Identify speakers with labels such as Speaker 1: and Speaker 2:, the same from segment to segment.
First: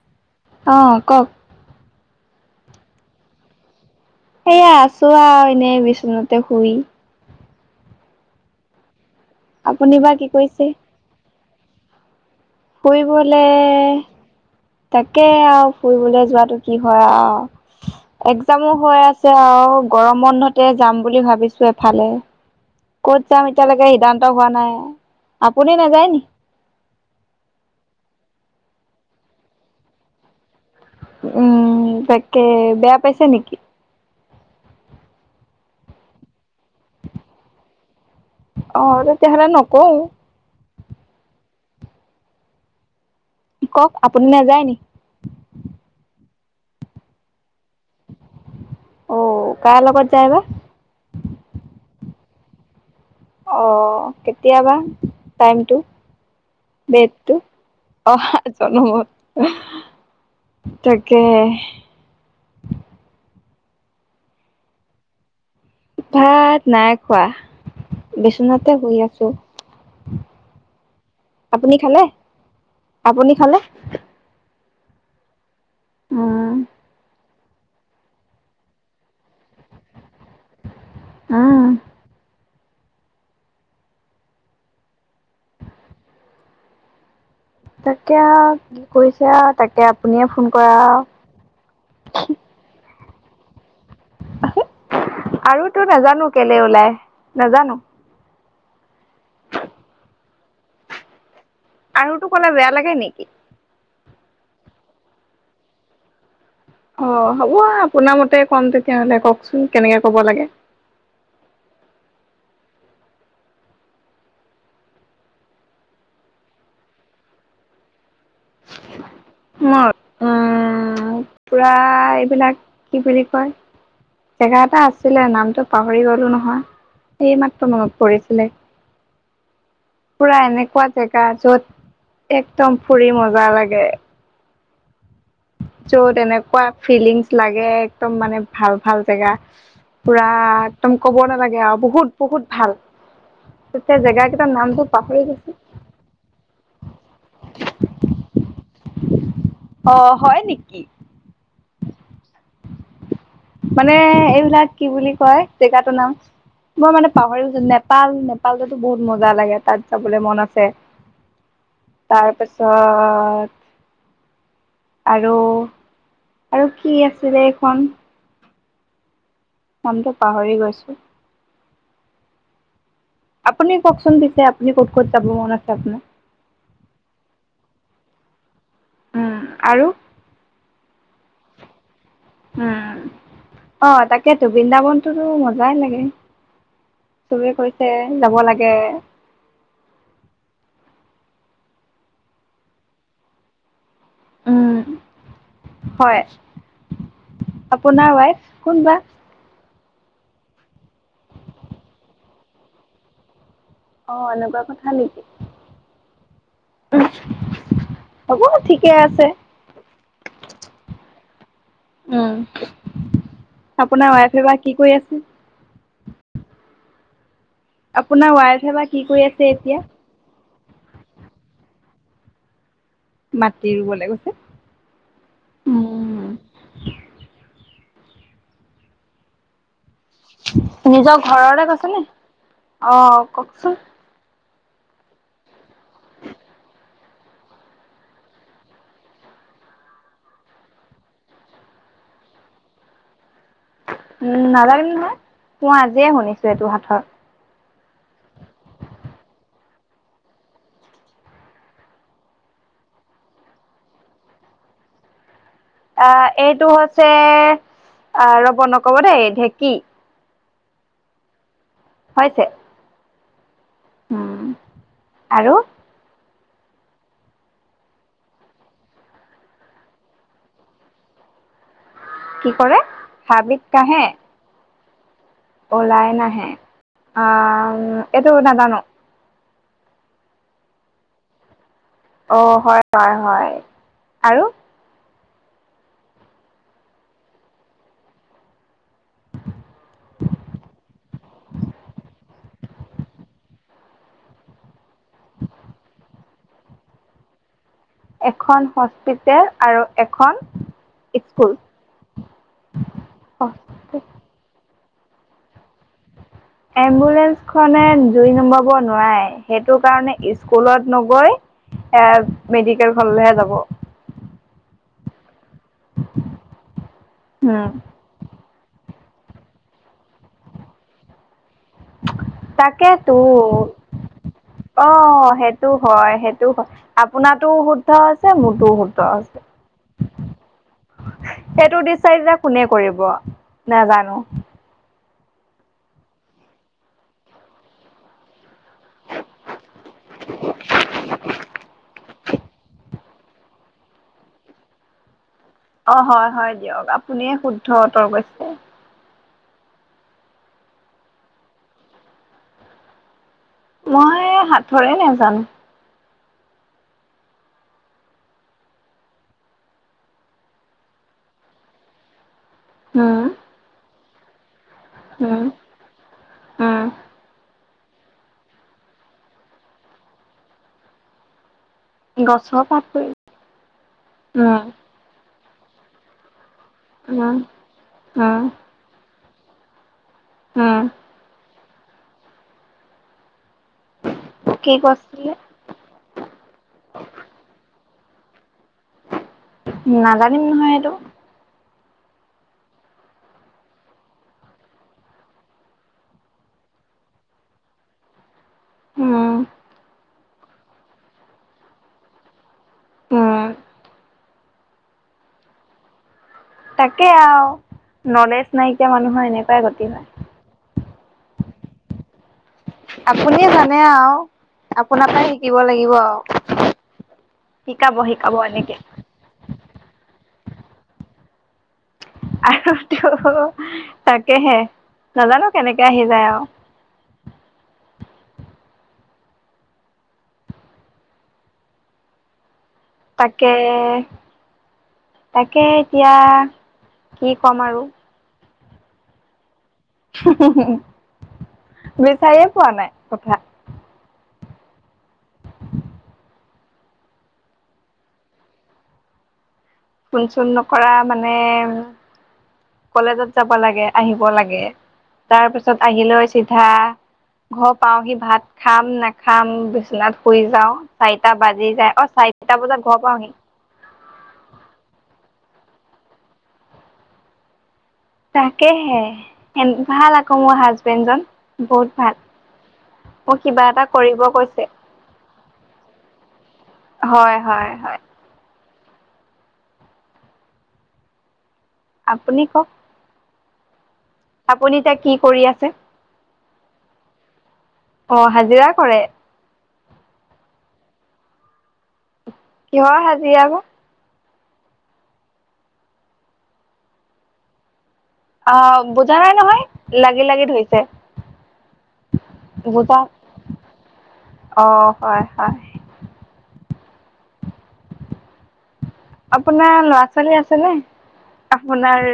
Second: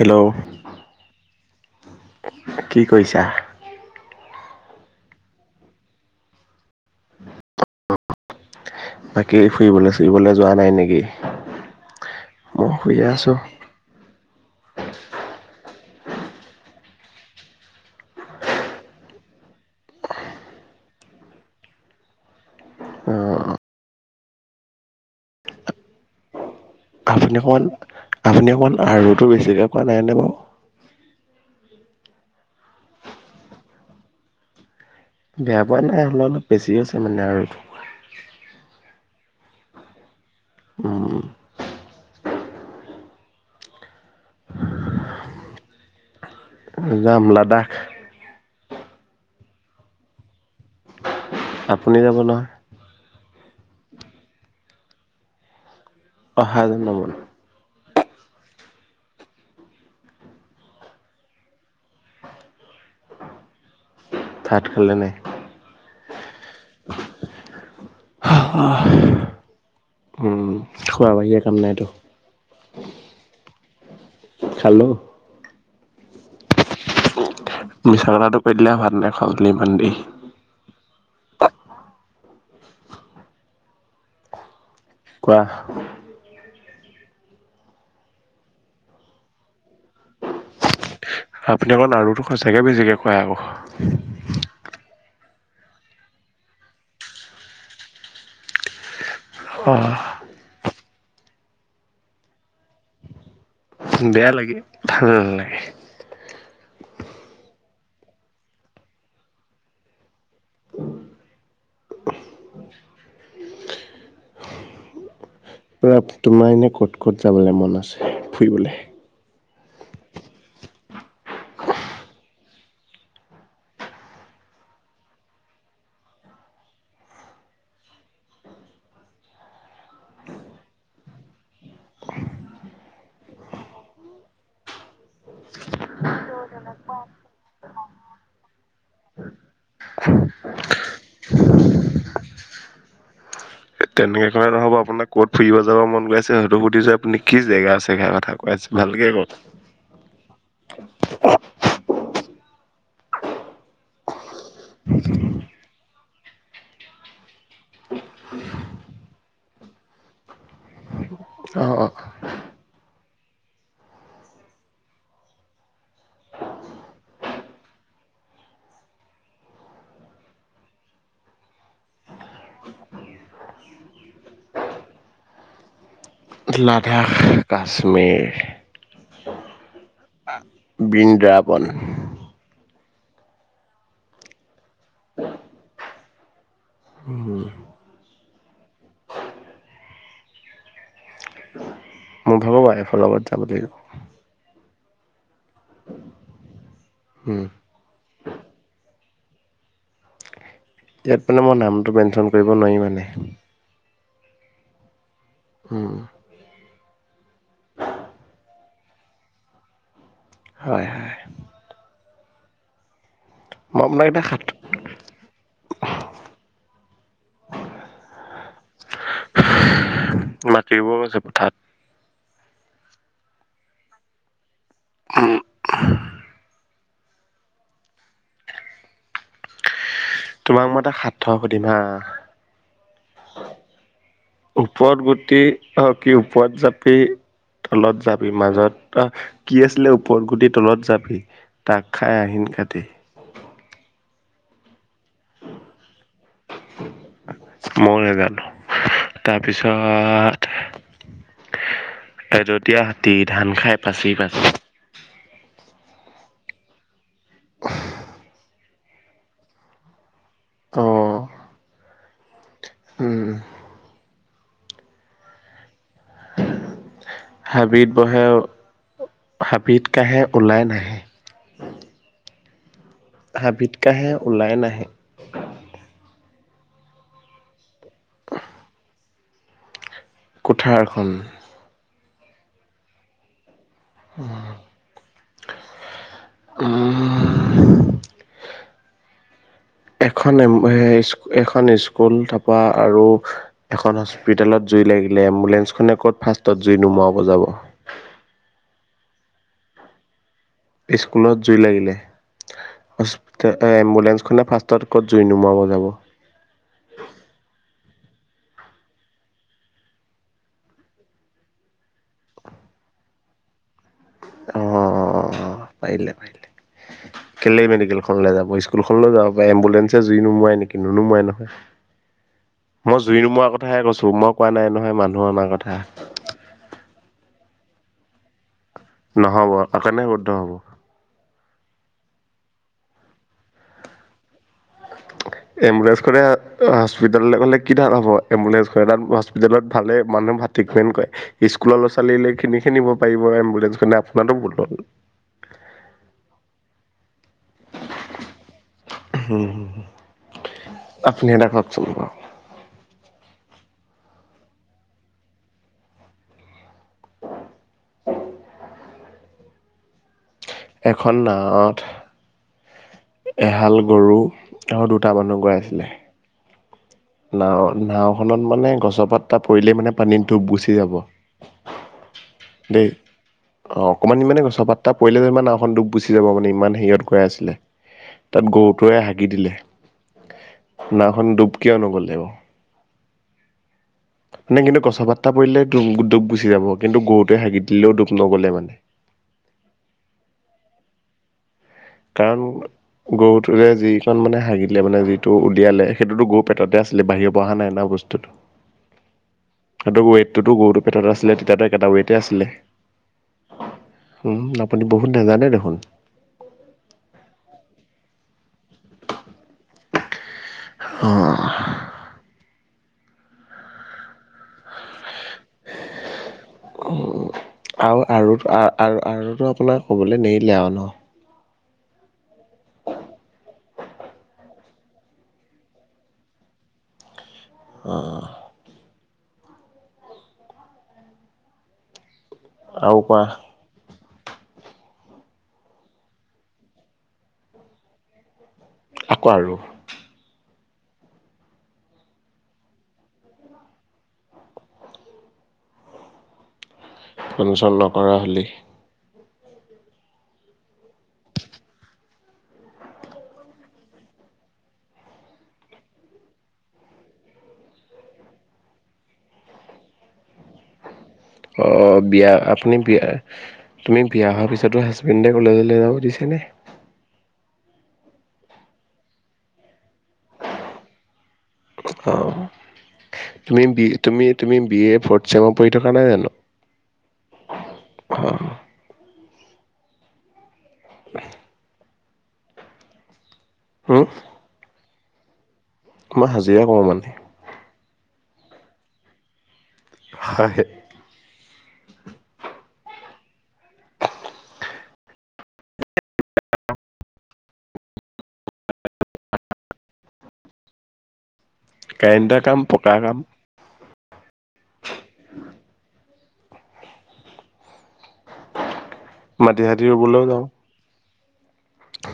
Speaker 1: Hello
Speaker 2: অ কওক।
Speaker 1: কি কৰিছা?
Speaker 2: সেয়া আছো আ এনেই বিচনাতে শুই।
Speaker 1: অ। [unintelligible] বাকী
Speaker 2: আপুনি
Speaker 1: ফুৰিবলৈ
Speaker 2: বা কি
Speaker 1: চুৰিবলৈ যোৱা নাই নেকি? মই শুইয়ে আছো।
Speaker 2: ফুৰিবলৈ তাকে আৰু। ফুৰিবলে যোৱাটো কি হয় আৰু একজামো হৈ আছে আৰু গৰম বন্ধতে যাম বুলি ভাবিছোঁ এফালে। ক'ত যাম এতিয়ালৈকে সিদ্ধান্ত হোৱা নাই আপুনি নাযায় নি।
Speaker 1: আপুনি অকণমান আপুনি অকণমান আৰু টো বেছিকৈ কোৱা নাইনে বাৰু।
Speaker 2: উম তাকে বেয়া পাইছা নেকি।
Speaker 1: বেয়া পোৱা নাই অলপ অলপ বেছি হৈছে মানে আৰু।
Speaker 2: অ তেতিয়াহলে নকওঁ।
Speaker 1: উম।
Speaker 2: কওক আপুনি নাযায় নি।
Speaker 1: যাম লাডাখ।
Speaker 2: অঁ কাৰ লগত যাই বা।
Speaker 1: আপুনি যাব নহয়।
Speaker 2: অ কেতিয়াবা টাইমটো।
Speaker 1: অহা জনমত।
Speaker 2: ডেটটো? অহা জনমত তাকে।
Speaker 1: ভাত খালে নাই।
Speaker 2: ভাত। নাই খোৱা বিচনাতে শুই আছোঁ
Speaker 1: উম, খোৱা বাহিৰে কাম
Speaker 2: আপুনি
Speaker 1: নাইতো।
Speaker 2: খালে আপুনি খালে।
Speaker 1: খালো।
Speaker 2: ওম।
Speaker 1: মিছা কথাটো কয় দিলা ভাত নেখাওঁ বুলি ইমান দেৰি।
Speaker 2: ওম।
Speaker 1: কোৱা।
Speaker 2: তাকে কি কৰিছা তাকে আপুনিয়ে ফোন কৰা।
Speaker 1: আপুনি অকন আৰু টো সচাকে বেছিকে। কোৱা আৰু।
Speaker 2: আৰু তো নাজানো কেলে ওলাই নাজানো।
Speaker 1: অঁ।
Speaker 2: আৰু তো ক'লে বেয়া লাগে নেকি।
Speaker 1: বেয়া লাগে ভাল নালাগে।
Speaker 2: অ হ'ব আপোনাৰ মতে ক'ম তেতিয়াহ'লে কওঁকচোন কেনেকে ক'ব লাগে।
Speaker 1: পুৰা তোমাৰ এনে ক'ত ক'ত যাবলৈ মন আছে ফুৰিবলে।
Speaker 2: মোৰ। পুৰা এইবিলাক কি বুলি কয় জেগা এটা আছিলে, নামটো পাহৰি গলোঁ নহয় এইমাত্ৰ মনত পৰিছিলে। পুৰা এনেকুৱা জেগা য'ত একদম ফুৰি মজা লাগে। যত এনেকুৱা ফিলিংছ লাগে একদম মানে ভাল ভাল জেগা পুৰা একদম কব নালাগে আৰু বহুত বহুত ভাল।
Speaker 1: এ
Speaker 2: তেতিয়া জেগা
Speaker 1: তেনেকে
Speaker 2: কেইটাৰ
Speaker 1: কলে নহ'ব
Speaker 2: নামটো
Speaker 1: আপোনাক
Speaker 2: পাহৰি
Speaker 1: ক'ত
Speaker 2: গৈছো
Speaker 1: ফুৰিব যাব মন গৈ আছে। সেইটো সুধিছোঁ আপুনি কি জেগা জেগাৰ কথা কয় আছে সে কথা কৈ আছে। ভালকে কওক।
Speaker 2: অ হয় নেকি। মানে এই। এই বিলাক কি বুলি কয় জেগাটোৰ নাম। মই মানে পাহৰিছো নেপাল নেপালতো বহুত মজা লাগে তাত যাবলৈ মন আছে।
Speaker 1: অহ - অহ [unintelligible]
Speaker 2: [unintelligible] আৰু আৰু কি আছিলে এইখন? নামটো পাহৰি গৈছোঁ। আপুনি ককচোন পিছে আপুনি ক'ত-ক'ত যাব মন আছে আপোনাৰ?
Speaker 1: লাডাখ, কাশ্মীৰ।
Speaker 2: উম, আৰু?
Speaker 1: বৃন্দ্ৰাবন।
Speaker 2: উম, অ', তাকেটো বৃন্দাবনটোতো মজাই লাগে,
Speaker 1: উম,
Speaker 2: চবে কৈছে যাব লাগে।
Speaker 1: মই ভাবো ৱাইফৰ লগত যাব লাগিব।
Speaker 2: উম, হয়।
Speaker 1: উম,
Speaker 2: আপোনাৰ ৱাইফ? কোনবা?
Speaker 1: ইয়াত মানে মই নামটো মেনচন কৰিব নোৱাৰি মানে।
Speaker 2: অহ, এনেকুৱা কথা নেকি?
Speaker 1: উম,
Speaker 2: [unintelligible] হ'ব ঠিকে আছে
Speaker 1: হয় হয়।
Speaker 2: উম।
Speaker 1: মই আপোনাক
Speaker 2: আপোনাৰ
Speaker 1: এটা সাত
Speaker 2: ৱাইফে বা কি কৰি আছে? আপোনাৰ ৱাইফ এ'বা কি কৰি আছে এতিয়া?
Speaker 1: মাটি ৰোৱ গৈছে পথাৰত।
Speaker 2: মাটি ৰুবলে গৈছে? উম।
Speaker 1: তোমাক মই এটা সাঁথৰ সুধিম হা?
Speaker 2: অহ, ককচোন?
Speaker 1: ওপৰত গুটি, অহ কি ওপৰত জাপিতলত যাবি মাজত এটা কি আছিলে ওপৰত গুটি তলত যাবি, তাক খাই আহিন কাটি।
Speaker 2: উম, নাজানিম নহয়? মই আজিয়ে শুনিছোঁ এইটো সাঁথৰ।
Speaker 1: ময়ো নেজানো। তাৰপিছত এদতীয়া হাতী, ধান খাই পাচি -পাচি?
Speaker 2: অহ, এইটো হৈছে অহ ৰ'ব নকব দেই, ঢেঁকী।
Speaker 1: উম
Speaker 2: হৈছে। উম, আৰু?
Speaker 1: হাবিত বহে, আৰু হাবিত কাঁহে ওলাই নাহে?
Speaker 2: কি কৰে?
Speaker 1: হাবিত কাঁহে ওলাই নাহে।
Speaker 2: ওলাই নাহে, আ-ম এইটো নাজানো।
Speaker 1: কুঠাৰখন।
Speaker 2: অ', হয়-হয়-হয়।
Speaker 1: [unintelligible] [unintelligible] এখন [unintelligible] এখন স্কুল তাৰপা আৰু এখন হস্পিতেলত জুই লাগিলে, এম্বুলেন্ঞ্চ খনে ক'ত ফাষ্টত জুই নুমোৱাব যাব?
Speaker 2: স্পিতেল আৰু এখন
Speaker 1: স্কুলত
Speaker 2: স্কুল
Speaker 1: জুই লাগিলে [unintelligible] এম্বুলেঞ্চখনে ফাষ্ট তত ক'ত জুই নুমোৱাব যাব?
Speaker 2: এম্বুলেঞ্চখনে জুই নমাব নোৱাৰে, সেইটো কাৰণে স্কুলত নগৈ, এ মেডিকেলখনলৈহে যাব।
Speaker 1: অ অ অ অ। পাৰিলে পাৰিলে
Speaker 2: উম
Speaker 1: কেলেই, মেডিকেলখনলে যাব স্কুল। ফ যাব পা এম্বুলেঞ্চে জুই নুমাই নেকি নুনুমাই নহয়। মই
Speaker 2: তাকেতো
Speaker 1: জুই নুমুৱাৰ কথাহে কৈছো মই কোৱা নাই
Speaker 2: অ
Speaker 1: নহয় মানুহ অনাৰ
Speaker 2: সেইটো,
Speaker 1: কথা
Speaker 2: হয় সেইটো হয় আপোনাৰ। শুদ্ধ আছে ম।
Speaker 1: নহ'ব অকাৰণে বদ্ধ হ'ব।
Speaker 2: সেইটো দিচাৰিা কোনে কৰিব নাজানো।
Speaker 1: এম্বুলেন্ঞ্চ কৰে হস্পিতাললৈ গ'লে কি ধাল হ'ব এম্বুলেঞ্চ। হস্পিতেলত ভালে মানুহ ট্ৰিটমেন্ট কৰে স্কুলৰ। চালিলে কিনি খে নিব পাৰিব এম্বুলেন্ঞ্চ খনে আপোনাৰো বতল।
Speaker 2: অ হয় হয় দিয়ক আপুনিয়ে শুদ্ধ উতৰ কৈছে।
Speaker 1: হম, আপুনি এটা কওকচোন বাৰু।
Speaker 2: মই সথৰে নোজানো।
Speaker 1: এখন নাৱত।
Speaker 2: উম
Speaker 1: এহাল গৰু। আৰু দুটা
Speaker 2: উম
Speaker 1: মানুহ গৈ আছিলে।
Speaker 2: উম।
Speaker 1: নাও নাওখনত মানে গছপাত এটা পৰিলেই মানে পানীটো গুচি যাব।
Speaker 2: গছৰ পাত
Speaker 1: দেই,
Speaker 2: পৰি
Speaker 1: অ অকমান মানে
Speaker 2: উম
Speaker 1: গছপাতটা পৰিলে যে ইমান ন। সখ গুচি যাব মানে ইমান। হেৰিত গৈ
Speaker 2: উম
Speaker 1: আছিলে
Speaker 2: উম
Speaker 1: তাত গৰুটোৱে। ভাকি দিলে।
Speaker 2: উম
Speaker 1: নাখন দুব। কিয় নগ'লেব। নাই
Speaker 2: কি
Speaker 1: কিন্তু গছপাত্তা
Speaker 2: কৈছিলে
Speaker 1: পৰিলে দুুখ গুচি যাব কিন্তু গৰুটোৱে হাগি দিলেও দুখ। নগ'লে মানে।
Speaker 2: নাজানিম নহয় এইটো।
Speaker 1: কাৰণ গৰুটোতে যিণ মানে হাগিলে মানে যিটো উলিয়ালে সেইটোতো গৰু পেটতে আছিলে বাহিৰ পৰা অহা নাই নহ বস্তুটো।
Speaker 2: হম।
Speaker 1: সতো গৰুটো পেটত আছিলে তেতিয়াতো এটা আছিলে।
Speaker 2: ত।
Speaker 1: উ আপুনি বহুত নাজানে দেখোন।
Speaker 2: তাকে আৰু নলেজ নাইকিয় মানুহৰ এনেকুৱাই গতি হয়।
Speaker 1: অ।
Speaker 2: আপুনিয়ে জানে আৰু আপোনাৰ, পৰা শ।
Speaker 1: উ
Speaker 2: শিকাব
Speaker 1: আৰু
Speaker 2: শিকাব
Speaker 1: আৰু
Speaker 2: এনেকে।
Speaker 1: আৰুো আপোনাৰ ক'বলৈ নে। ন।
Speaker 2: আৰুটো তাকেহে নাজানো কেনেকে আহি যায় আও
Speaker 1: অ আৰু কোৱা
Speaker 2: তাকে তাকে এতিয়া কি কম আৰু
Speaker 1: আকৌ আৰু
Speaker 2: বিচাৰিয়ে পোৱা নাই কথা
Speaker 1: ফন চন নকৰা হলি।
Speaker 2: ফুণ চণ নকৰা মানে কলেজত যাব লাগে। আহিব লাগে তাৰ পিছত আহিলৈ চিধা ঘৰ পাওঁহি ভাত খাম নাখাম বিচনাত শুই যাওঁ। চাৰিটা
Speaker 1: অ
Speaker 2: বাজি যায়
Speaker 1: বিয়া
Speaker 2: চাৰিটা
Speaker 1: আপুনি
Speaker 2: বজাত ঘৰ
Speaker 1: বিয়া
Speaker 2: পাওঁহি
Speaker 1: তুমি বিয়া হোৱা পিছতো হাছ বেন্দে কলেজলে যাব দিছে নে?
Speaker 2: তাকেহে ভাল আকৌ মোৰ হাজবেণ্ডজন। বহুত
Speaker 1: অ
Speaker 2: ভাল মোক কিবা এটা কৰিব
Speaker 1: তুমি
Speaker 2: কৈছে
Speaker 1: বি এ ফৰ্টচেমত পঢ়ি থকা নাই জানো
Speaker 2: হয় হয় হয়
Speaker 1: অ [unintelligible]
Speaker 2: আপুনি কওক
Speaker 1: হম
Speaker 2: আপুনি এতিয়া কি কৰি আছে?
Speaker 1: মই হাজিৰা কৰো মানে।
Speaker 2: অ হাজিৰা কৰে।
Speaker 1: হয়
Speaker 2: কিহৰ হাজিৰা আকৌ? আহ বুজা নাই নহয় লাগি লাগি ধৰিছে।
Speaker 1: কাৰেণ্টাৰ কাম পকা
Speaker 2: বুজা
Speaker 1: কাম।
Speaker 2: অ হয় হয়
Speaker 1: মাটি
Speaker 2: আপোনাৰ
Speaker 1: চাতি
Speaker 2: ল'ৰা
Speaker 1: ৰুবলৈও
Speaker 2: ছোৱালী
Speaker 1: যাওঁ
Speaker 2: আছে নে? আপোনাৰ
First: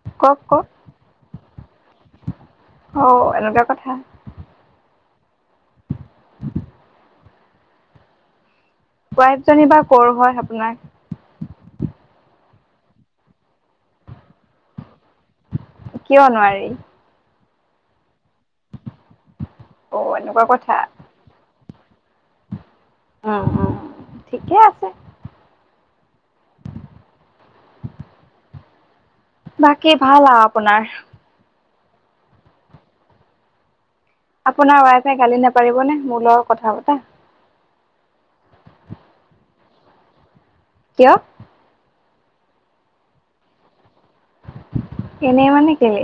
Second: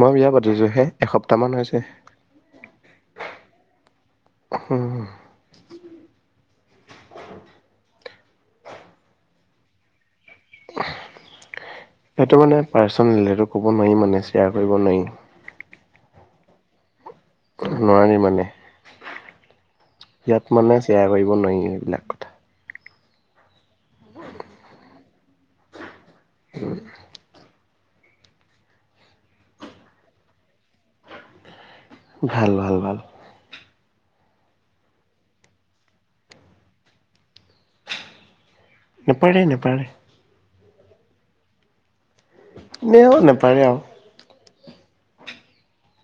Speaker 1: মই বিয়া
Speaker 2: কওক
Speaker 1: পাতিছো
Speaker 2: কওক
Speaker 1: হে এসপ্ টামান হৈছে।
Speaker 2: অ এনেকুৱা কথা।
Speaker 1: হম
Speaker 2: [inaudible] ৱাইফপজনী বা কৰ হয় আপোনাৰ?
Speaker 1: সেইটো মানে পাৰ্চনেল সেইটো কব নোৱাৰিম মানে শ্বেয়াৰ কৰিব নোৱাৰি।
Speaker 2: কিয় নোৱাৰি?
Speaker 1: নোৱাৰাৰি মানে।
Speaker 2: অ এনেকুৱা
Speaker 1: ইয়াত
Speaker 2: কথা
Speaker 1: মানে চেয়াৰ কৰিব নোৱাৰি। বিনা কথা
Speaker 2: উম উম ঠিকে আছে। বাকী ভাল আও আপোনাৰ?
Speaker 1: ভাল ভাল ভাল
Speaker 2: আপোনাৰ ৱাইফে গালি নোপাৰিবনে মোৰ লগৰ কথা পতা
Speaker 1: নেপাৰে নেপাৰে।
Speaker 2: কিয়?
Speaker 1: ইনেও নাপাৰে আও।
Speaker 2: এনেই মানে কেলে?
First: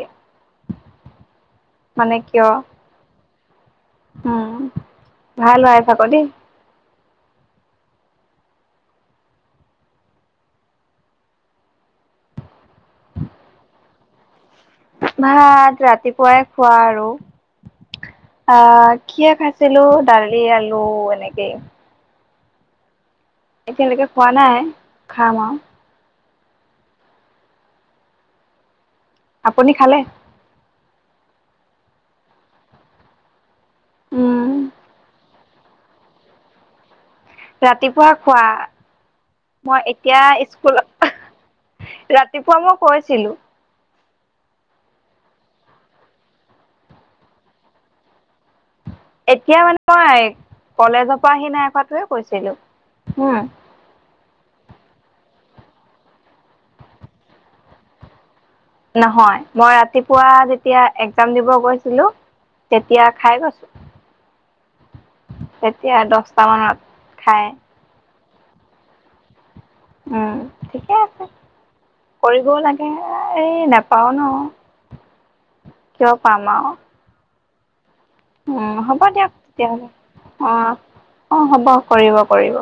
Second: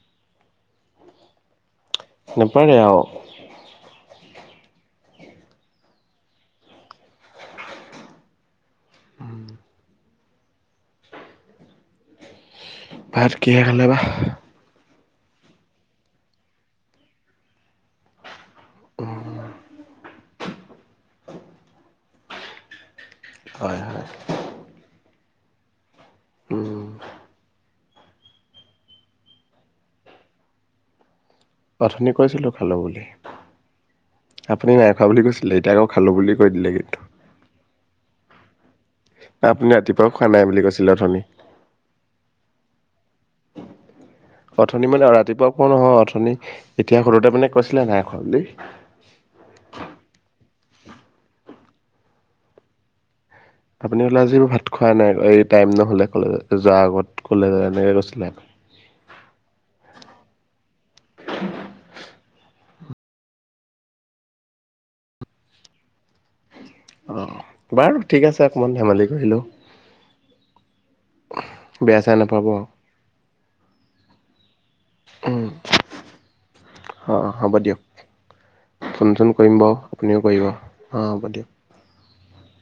Speaker 2: মানে কিয়
Speaker 1: নেপাৰেআও।
Speaker 2: উম ভাল ওৱাইফ আক দেই।
Speaker 1: ভাত কিহে খালে বা?
Speaker 2: ভাত ৰাতিপুৱাই খোৱা আৰু আহ কিহে খাইছিলো দালি, আলু এনেকে।
Speaker 1: হয়
Speaker 2: এতিয়া
Speaker 1: হয়
Speaker 2: লেকে খোৱা নাই। [unintelligible] খাম আও।
Speaker 1: উম
Speaker 2: আপুনি খালে?
Speaker 1: অথনি কৈছিলো খালো বুলি।
Speaker 2: উম,
Speaker 1: আপুনি নাইখোৱা বুলি কৈছে, দেউতা খালো বুলি কৈ দিলে কিন্তু।
Speaker 2: ৰাতিপুৱা খোৱা।
Speaker 1: আপুনি
Speaker 2: মই
Speaker 1: ৰাতিপুৱাও খোৱা নাই
Speaker 2: এতিয়া
Speaker 1: বুলি কৈছিলে
Speaker 2: স্কুলত
Speaker 1: অথনি।
Speaker 2: ৰাতিপুৱা মই কৈছিলো।
Speaker 1: অথনি মানে ৰাতিপুৱা কোৱা নহয়, অথনি এতিয়া সুধোতে মানে কৈছিলে নাই নাই খোৱা বুলি।
Speaker 2: এতিয়া মানে মই, কলেজৰ পৰা আহি নাই খটোৱে কৈছিলো উম।
Speaker 1: আপুনি কলে আজিও ভাত খোৱা নাই এই টাইম নহ'লে কলেজ যোৱাৰ আগত কলেজত এনেকে কৈছিলে।
Speaker 2: নহয় মই ৰাতিপুৱা যেতিয়া। একজাম দিব গৈছিলো, তেতিয়া খাই গছো তেতিয়া দহ।
Speaker 1: অ বাৰু ঠিক আছে। অকণমান ধেমালি কৰিলোঁ।
Speaker 2: উম। ঠিকে আছে
Speaker 1: বেয়া চেয়া নাপাব।
Speaker 2: কৰিবও
Speaker 1: অ',
Speaker 2: লাগে। এই নাপাও ন। কিয় পাম আৰু।
Speaker 1: হ'ব দিয়ক।
Speaker 2: উম হ'ব
Speaker 1: ফোন চোন
Speaker 2: দিয়ক
Speaker 1: কৰিম বাৰু
Speaker 2: তেতিয়াহলে
Speaker 1: আপুনিও কৰিব
Speaker 2: অ অ
Speaker 1: দিয়ক।
Speaker 2: হ'ব কৰিব। কৰিব।